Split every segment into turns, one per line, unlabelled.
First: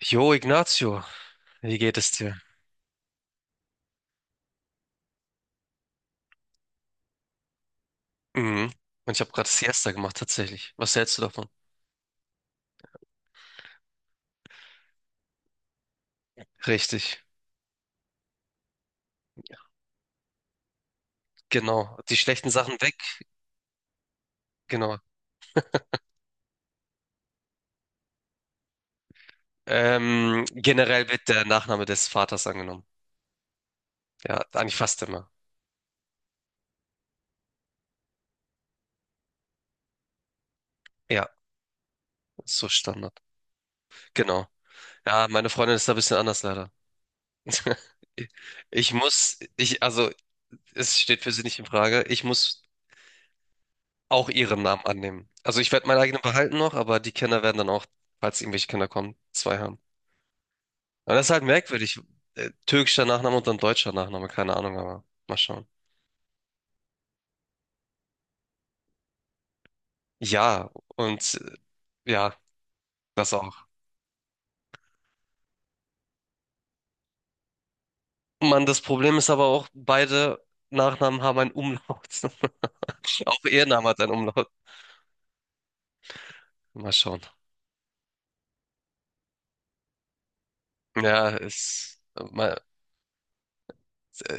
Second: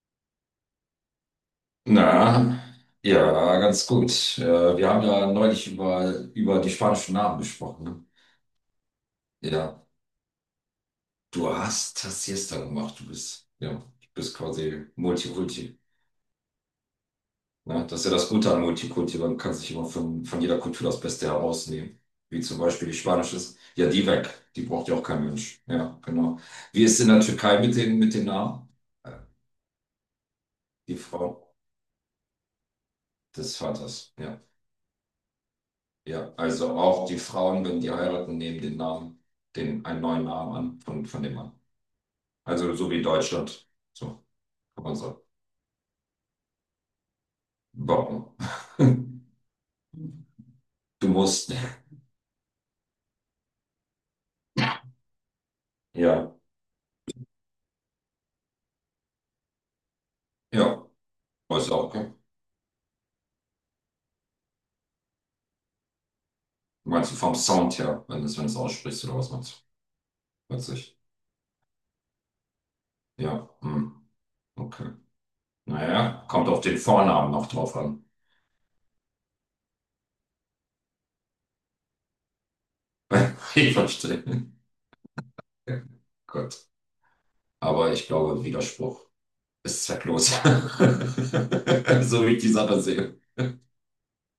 Jo, Ignacio, wie geht es dir?
Na, ja, ganz gut. Wir haben ja neulich über die spanischen Namen gesprochen. Ne?
Mhm. Und ich habe gerade
Ja,
Siesta gemacht, tatsächlich. Was hältst du davon?
du hast das Siesta gemacht. Du bist quasi Multikulti.
Richtig.
Ne? Das ist ja das Gute an Multikulti. Man kann sich immer von jeder Kultur das Beste
Genau.
herausnehmen.
Die
Wie
schlechten
zum
Sachen
Beispiel
weg.
die spanische ist. Ja, die weg. Die braucht ja
Genau.
auch kein Mensch. Ja, genau. Wie ist es in der Türkei mit den Namen? Äh, Die
Generell wird der
Frau
Nachname des Vaters angenommen.
des Vaters. Ja.
Ja, eigentlich fast immer.
Ja, also auch die Frauen, wenn die heiraten, nehmen den Namen, einen neuen Namen an von
Ja,
dem Mann.
ist so
Also so wie
Standard.
Deutschland. So,
Genau.
kann man sagen.
Ja, meine Freundin ist da ein bisschen anders leider.
Warum?
Also, es
Du
steht für sie
musst.
nicht in Frage. Ich muss auch ihren Namen annehmen. Also, ich werde meinen eigenen
Ja,
behalten noch, aber die Kinder werden dann auch, falls irgendwelche Kinder kommen, zwei haben.
ja.
Aber das ist halt
Ist auch
merkwürdig.
okay.
Türkischer Nachname und dann deutscher Nachname, keine Ahnung, aber mal schauen.
Meinst du vom Sound her, wenn du es aussprichst oder was meinst du?
Ja,
Witzig.
und ja, das
Ja,
auch.
hm, okay. Naja, kommt auf den Vornamen noch drauf an.
Mann, das Problem ist aber auch, beide Nachnamen haben einen Umlaut. Auch ihr
Ich
Name hat einen
verstehe.
Umlaut.
Gut.
Mal schauen.
Aber ich glaube, Widerspruch ist zwecklos.
Ja, es,
So wie ich die
mal,
Sache sehe.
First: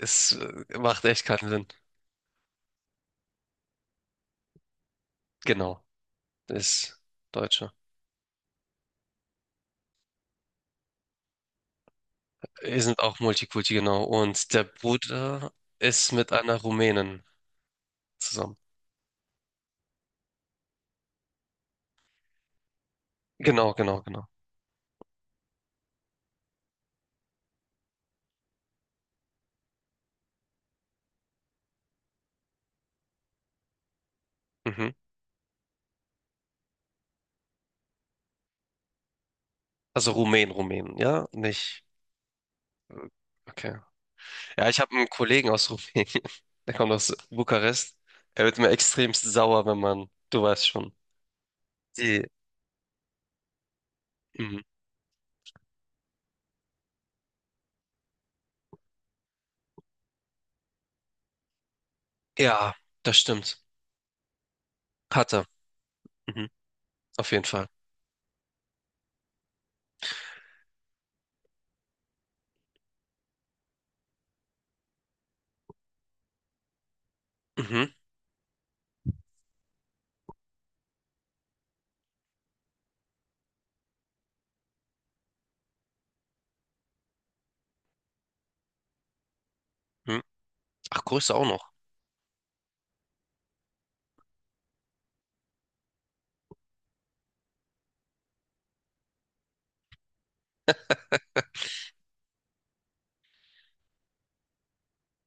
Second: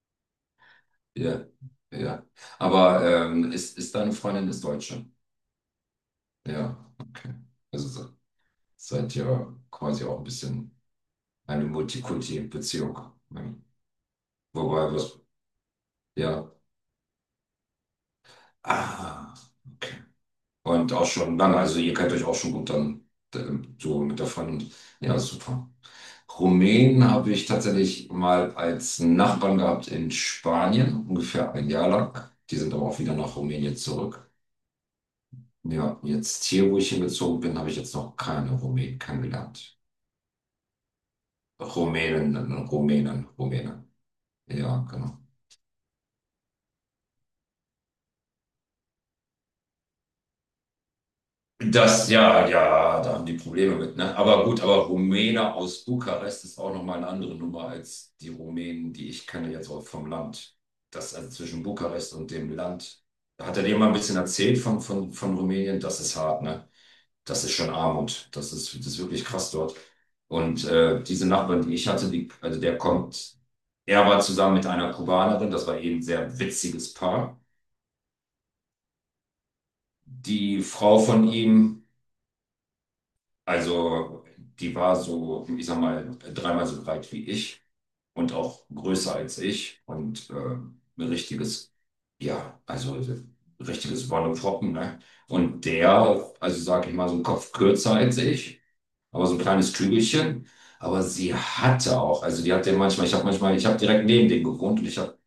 es macht echt
Ja,
keinen Sinn.
ja. Aber ist, ist deine Freundin ist Deutsche?
Genau,
Ja,
ist
okay.
Deutsche.
Also seid ihr quasi auch ein bisschen eine
Wir
Multikulti-Beziehung.
sind auch
Ne?
Multikulti, genau. Und der
Wobei was,
Bruder ist mit
ja.
einer Rumänin zusammen.
Ah, okay. Und auch schon lange, also ihr kennt euch auch schon gut dann,
Genau,
so
genau,
mit
genau.
der Freundin. Ja, super. Rumänen habe ich tatsächlich mal als Nachbarn gehabt in Spanien, ungefähr ein Jahr lang. Die sind aber auch wieder nach Rumänien zurück.
Mhm.
Ja, jetzt hier, wo ich hingezogen bin, habe ich jetzt noch keine Rumänen kennengelernt.
Also Rumänen, Rumänen, ja, nicht.
Rumänen, Rumänen,
Okay.
Rumänen.
Ja, ich
Ja,
habe einen
genau.
Kollegen aus Rumänien. Der kommt aus Bukarest. Er wird mir extremst sauer, wenn man, du weißt schon. Die,
Ja, ja, da haben die Probleme mit, ne? Aber
mhm.
gut, aber Rumäne aus Bukarest ist auch nochmal eine andere Nummer als die Rumänen, die ich kenne jetzt auch vom Land. Das, also zwischen Bukarest und dem
Ja,
Land.
das
Hat
stimmt.
er dir mal ein bisschen erzählt von
Hatte.
Rumänien? Das ist hart,
Mhm.
ne?
Auf
Das
jeden
ist
Fall.
schon Armut. Das ist wirklich krass dort. Und diese Nachbarin, die ich hatte, also der kommt, er war zusammen mit einer Kubanerin, das war eben ein sehr witziges Paar.
Mhm.
Die Frau von ihm, also die war so, ich sag mal, dreimal so breit wie ich und auch größer als ich
Mhm.
und ein
Ach, Größe auch noch.
richtiges, ja, also ein richtiges Wonneproppen, ne? Und der, also sag ich mal, so einen Kopf kürzer als ich, aber so ein kleines Kügelchen. Aber sie hatte auch, also die hat den manchmal, ich habe direkt neben den gewohnt und ich habe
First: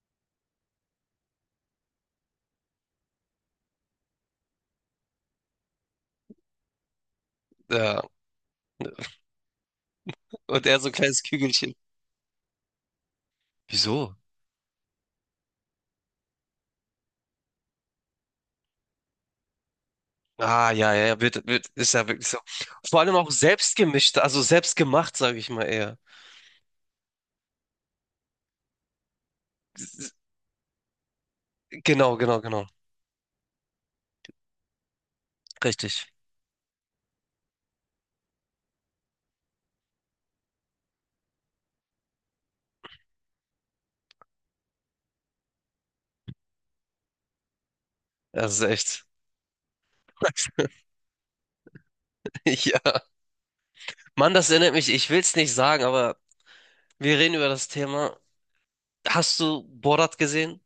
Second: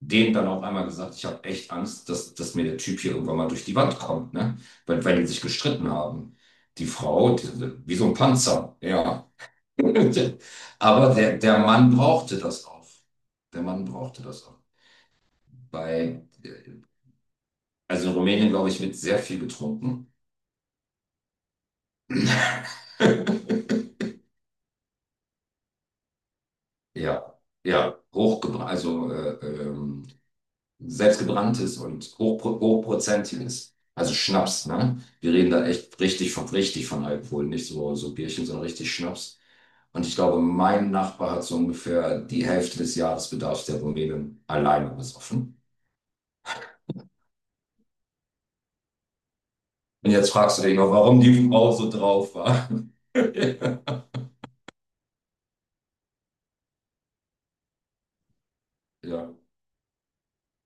dem dann auch einmal gesagt, ich habe echt Angst, dass mir der Typ hier irgendwann mal durch die Wand kommt, ne? Weil die sich gestritten haben. Die Frau, die, wie
Ja.
so ein Panzer, ja.
Und er so ein
Aber
kleines
der
Kügelchen.
Mann brauchte das auch. Der Mann
Wieso?
brauchte das auch. Bei, also in Rumänien, glaube ich, wird sehr viel getrunken.
Ah, ja, ja, ja, ist ja wirklich so. Vor allem auch selbst gemischt, also selbst gemacht, sage ich mal eher.
Ja, ja, hochgebracht, also
S-
selbstgebranntes und
Genau, genau, genau.
hochprozentiges. Also Schnaps, ne? Wir reden da
Richtig.
echt richtig von Alkohol, nicht so Bierchen, sondern richtig Schnaps. Und ich glaube, mein Nachbar hat so ungefähr die Hälfte des Jahresbedarfs der Rumänen alleine besoffen.
Das ist echt.
Und jetzt fragst du dich noch, warum die Frau so drauf war.
Ja. Mann, das erinnert mich, ich will es nicht sagen, aber wir reden über das Thema.
Ja,
Hast du Borat gesehen?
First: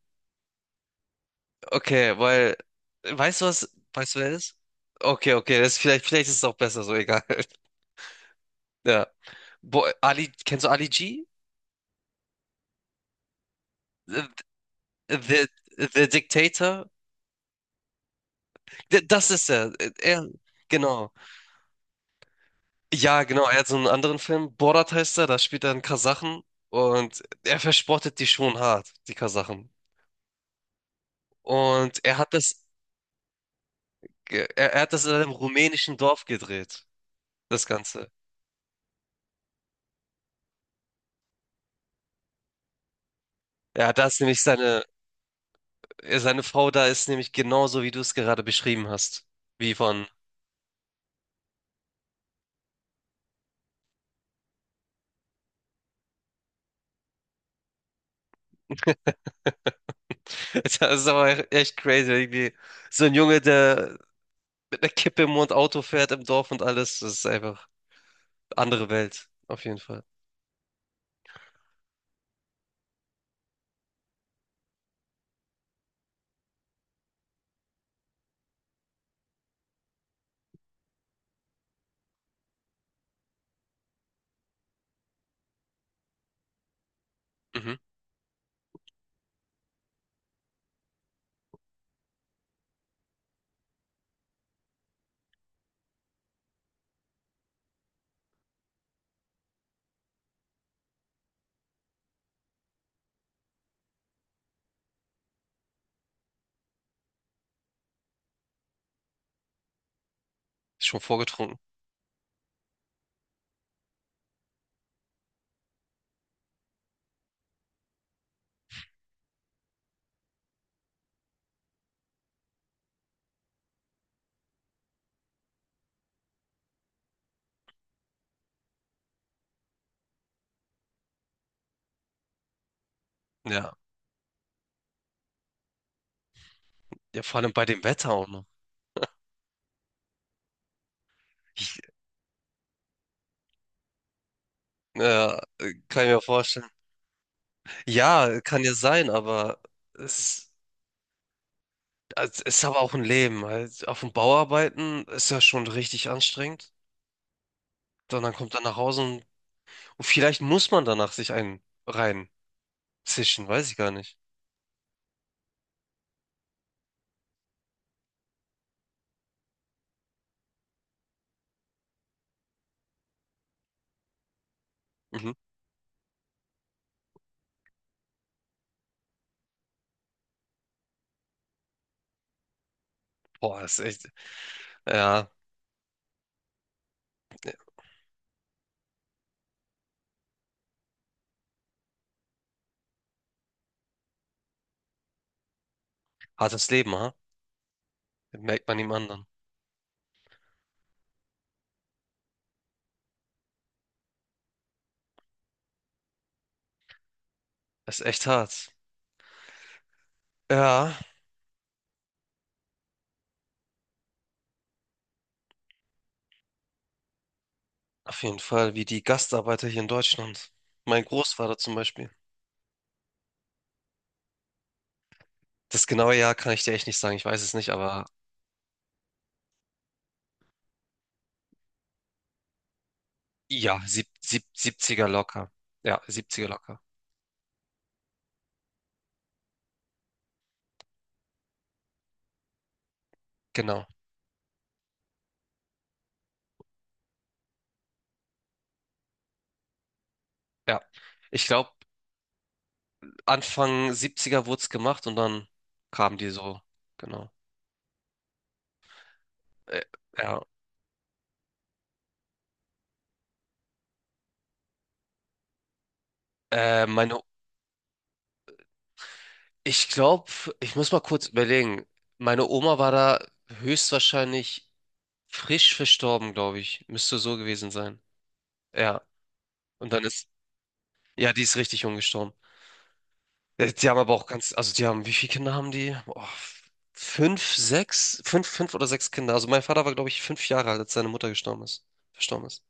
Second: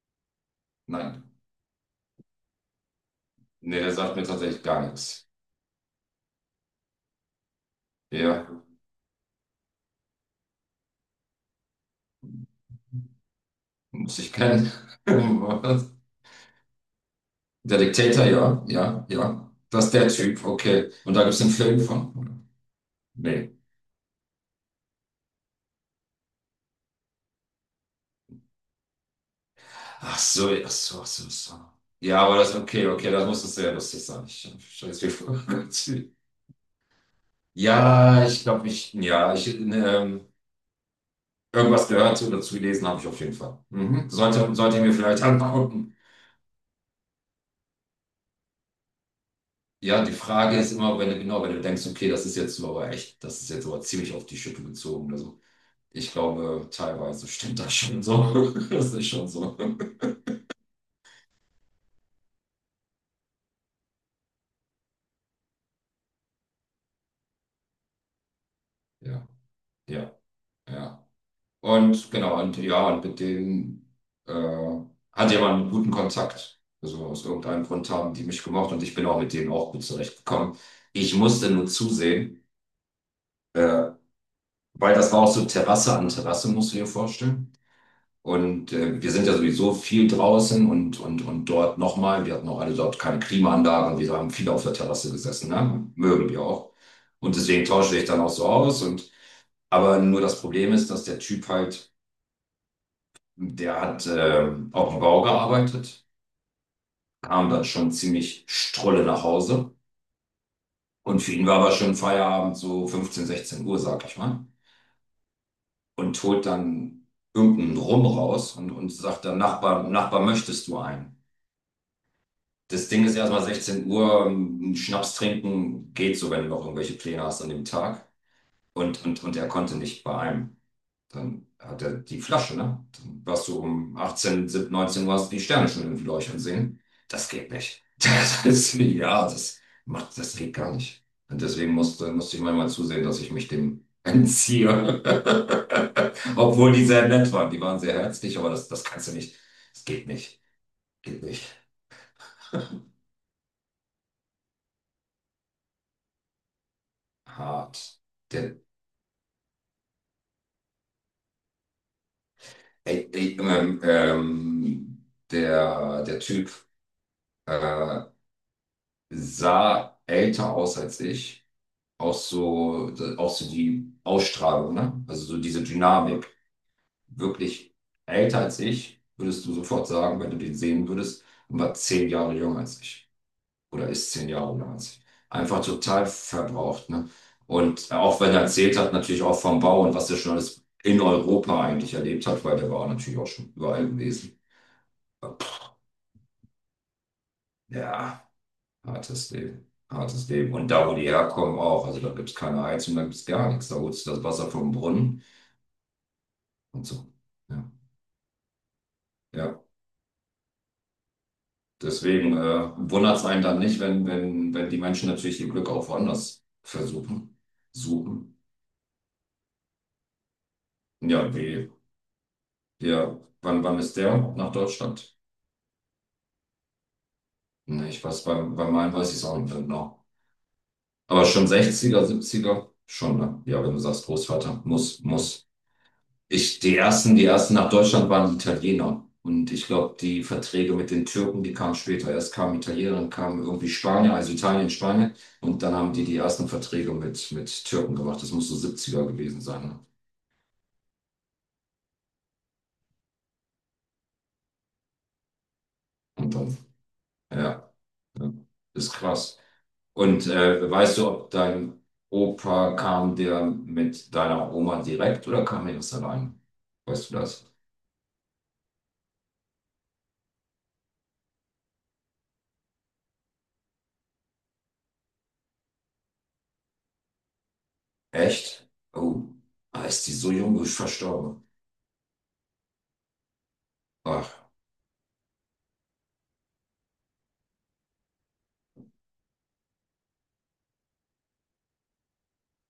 nein.
Okay, weil, weißt du was?
Nee, der
Weißt
sagt
du
mir
wer das ist?
tatsächlich gar nichts.
Okay, okay, das ist vielleicht, vielleicht ist es auch besser, so egal.
Ja,
Ja. Bo Ali, kennst du Ali G?
muss
The,
ich kennen.
the,
Was?
the Dictator?
Der Diktator, ja, ja,
Das ist
ja.
er.
Das ist der
Er,
Typ, okay.
genau.
Und da gibt es einen Film von.
Ja, genau,
Nee.
er hat so einen anderen Film. Borat heißt er, da spielt er einen Kasachen und er verspottet die schon hart, die Kasachen.
Ach so, ach so, ach so, ach so.
Und er
Ja,
hat
aber das,
das,
okay, okay, das muss es sehr lustig sein.
er,
Ich
er hat
stelle
das
mir
in einem
vor. Gott.
rumänischen Dorf gedreht, das Ganze.
Ja, ich glaube, irgendwas gehört oder dazu gelesen habe ich auf jeden Fall.
Ja, da
Mhm.
ist nämlich
Sollte ich
seine,
mir vielleicht angucken.
ja, seine Frau da ist nämlich genauso, wie du es gerade beschrieben hast. Wie
Ja,
von.
die Frage ist immer, wenn du, genau, wenn du denkst, okay, das ist jetzt so aber echt, das ist jetzt aber ziemlich auf die Schippe gezogen oder so. Ich glaube, teilweise stimmt das schon so. Das ist schon so.
Das ist aber echt crazy. Irgendwie so ein Junge, der mit einer Kippe im Mund Auto fährt im Dorf und alles. Das ist einfach andere Welt,
Ja,
auf jeden Fall.
ja, ja. Und genau, und ja, und mit denen äh, hatte ich aber einen guten Kontakt. Also aus irgendeinem Grund haben die mich gemocht und ich bin auch mit denen auch gut zurechtgekommen. Ich musste nur zusehen, äh, weil das war auch so Terrasse an Terrasse, musst du dir vorstellen.
Mhm.
Und wir sind ja sowieso viel draußen und, dort nochmal, wir hatten auch alle dort keine Klimaanlage, wir haben viele auf der Terrasse gesessen, ne? Mögen wir auch. Und deswegen tausche ich dann auch so aus, und aber nur das Problem ist, dass der Typ halt, der hat, auf dem Bau gearbeitet, kam dann schon ziemlich strolle nach Hause.
Ist schon
Und für ihn
vorgetrunken.
war aber schon Feierabend, so 15, 16 Uhr, sag ich mal. Und holt dann irgendeinen Rum raus und sagt dann, Nachbar, Nachbar, möchtest du einen? Das Ding ist, erstmal 16 Uhr, Schnaps trinken geht so, wenn du noch irgendwelche Pläne hast an dem Tag. Und, er konnte nicht bei einem. Dann hat er die Flasche, ne? Dann warst du
Ja.
um 18, 17, 19 Uhr, hast du die Sterne schon irgendwie leuchten sehen.
Ja,
Das
vor
geht
allem bei
nicht.
dem Wetter auch noch.
Das ist, ja, das macht, das geht gar nicht. Und deswegen
Ich,
musste ich manchmal zusehen, dass ich mich dem entziehe.
ja, kann ich mir vorstellen.
Obwohl die sehr nett waren. Die waren sehr herzlich,
Ja,
aber
kann
das,
ja
das kannst
sein,
du nicht.
aber
Das geht nicht.
es.
Geht nicht.
Also, es ist aber auch ein Leben halt. Auf dem Bau arbeiten ist ja schon richtig anstrengend.
Hart.
Dann kommt
Der,
er nach Hause und vielleicht muss man danach sich einen rein
Ey, ey,
zischen, weiß ich gar nicht.
der Typ äh, sah älter aus als ich, auch so, auch so die Ausstrahlung, ne? Also
Mhm.
so diese Dynamik. Wirklich älter als ich, würdest du sofort sagen, wenn du den sehen würdest, und war 10 Jahre jünger als ich.
Boah, ist
Oder
echt,
ist 10 Jahre jünger als ich.
ja,
Einfach total verbraucht, ne? Und auch wenn er erzählt hat, natürlich auch vom Bau und was er schon alles in Europa eigentlich erlebt hat, weil der war natürlich auch schon überall gewesen. Aber,
hartes Leben, ha?
ja,
Merkt man ihm anderen.
hartes Leben. Hartes Leben. Und da, wo die herkommen, auch. Also da gibt es keine Heizung, da gibt es gar nichts. Da holst du das Wasser vom Brunnen. Und so. Ja,
Ist echt hart.
ja.
Ja,
Deswegen wundert es einen dann nicht, wenn, die Menschen natürlich ihr Glück auch woanders versuchen,
auf jeden
suchen.
Fall, wie die Gastarbeiter hier in Deutschland. Mein
Ja,
Großvater
wie,
zum Beispiel.
ja, wann ist der nach Deutschland?
Das genaue Jahr kann ich dir echt nicht sagen, ich weiß es nicht,
Nee, ich
aber
weiß, bei meinem weiß ich es auch nicht mehr genau. Aber schon 60er 70er schon, ne? Ja, wenn du
ja,
sagst, Großvater,
70
muss.
locker. Ja, 70
Die
locker.
ersten, die ersten nach Deutschland waren die Italiener. Und ich glaube, die Verträge mit den Türken, die kamen später. Erst kamen Italiener, dann kamen irgendwie
Genau.
Spanier, also Italien, Spanien. Und dann haben die die ersten Verträge mit Türken gemacht. Das muss so 70er gewesen sein. Ne?
Ja. Ich glaube, Anfang 70er wurde es gemacht und dann kamen die
Und dann,
so, genau.
ja, ja, ist krass.
Äh,
Und
ja.
weißt du, ob dein Opa kam, der mit deiner Oma direkt oder kam er erst allein?
Äh,
Weißt du
meine,
das?
Ich glaube, ich muss mal kurz überlegen. Meine Oma war da höchstwahrscheinlich frisch verstorben, glaube ich. Müsste so gewesen sein.
Echt?
Ja.
Oh, ah,
Und dann
ist die
ist,
so jung, ist
ja, die
verstorben.
ist richtig jung gestorben. Die haben aber auch
Ach,
ganz, also die haben, wie viele Kinder haben die? Boah, fünf, sechs, fünf, fünf oder sechs Kinder. Also mein Vater war, glaube ich, 5 Jahre alt, als seine Mutter gestorben ist, verstorben ist.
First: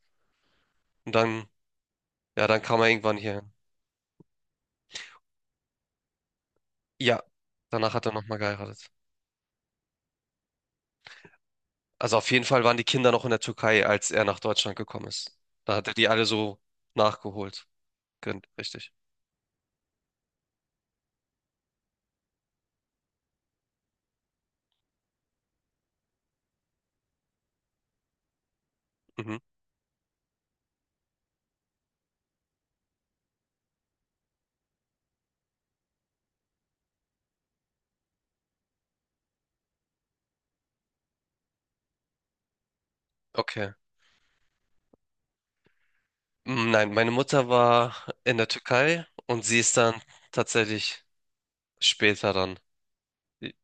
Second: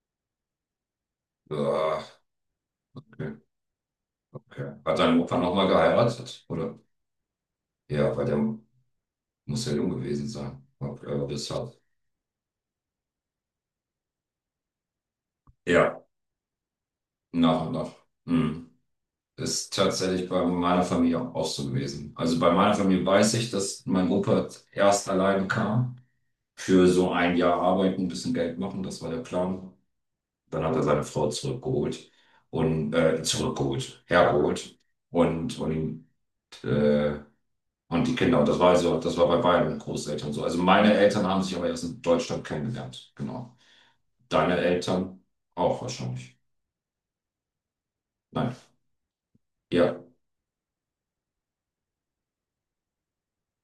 Und dann,
ah,
ja, dann kam er irgendwann
okay.
hierhin.
Okay. Hat dein Opa nochmal geheiratet, oder?
Ja, danach hat er
Ja, weil der
nochmal geheiratet.
muss ja jung gewesen sein. Ob er das hat.
Also auf jeden Fall waren die Kinder noch in der Türkei, als er nach Deutschland gekommen ist. Da hat er
Ja,
die alle so nachgeholt.
nach und nach. Hm.
Richtig.
Ist tatsächlich bei meiner Familie auch so gewesen. Also bei meiner Familie weiß ich, dass mein Opa erst alleine kam, für so ein Jahr arbeiten, ein bisschen Geld machen, das war der
Mhm.
Plan. Dann hat er seine Frau zurückgeholt und zurückgeholt, hergeholt und äh, und die Kinder, und das war also, das war bei beiden Großeltern so. Also meine Eltern haben sich aber erst in Deutschland kennengelernt, genau.
Okay.
Deine Eltern auch wahrscheinlich.
Nein, meine Mutter war in der
Nein.
Türkei und sie ist dann
Ja.
tatsächlich später dann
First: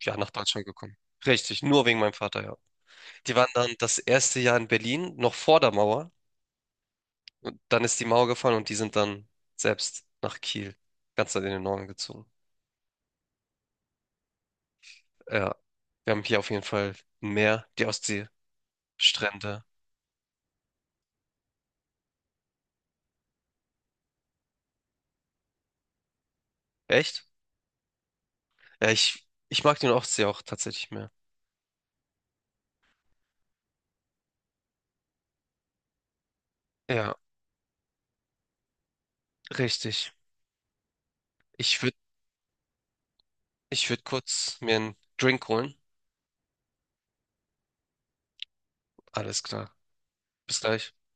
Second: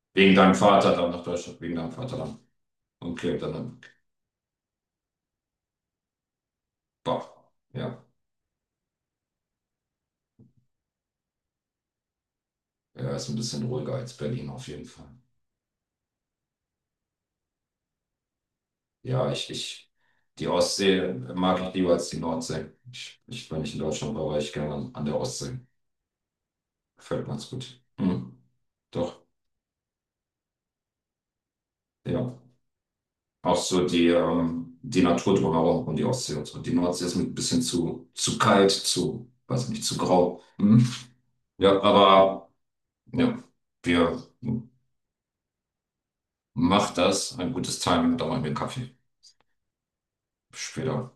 ja nach
Wegen deinem
Deutschland
Vater
gekommen.
dann nach Deutschland,
Richtig,
wegen
nur
deinem
wegen meinem
Vater dann.
Vater, ja. Die
Okay,
waren dann
dann,
das erste Jahr in Berlin, noch vor der Mauer.
boah.
Und dann ist
Ja.
die Mauer gefallen und die sind dann selbst nach Kiel, ganz in den Norden gezogen.
Er ist ein bisschen ruhiger als Berlin auf jeden Fall.
Ja, wir haben hier auf jeden Fall ein Meer, die Ostsee,
Ja,
Strände.
die Ostsee mag ich lieber als die Nordsee. Wenn ich in Deutschland war, war ich gerne an der Ostsee. Gefällt
Echt?
mir ganz gut. Hm,
Ja,
doch,
ich mag den Ostsee auch tatsächlich mehr.
ja. Auch so die Natur drumherum und die Ostsee und so. Die Nordsee
Ja,
ist mir ein bisschen zu kalt, zu, weiß nicht, zu
richtig.
grau. Hm.
Ich
Ja,
würde
aber ja,
ich würd
wir
kurz mir einen Drink holen.
macht das. Ein gutes Timing, da machen wir Kaffee
Alles klar. Bis gleich.
später.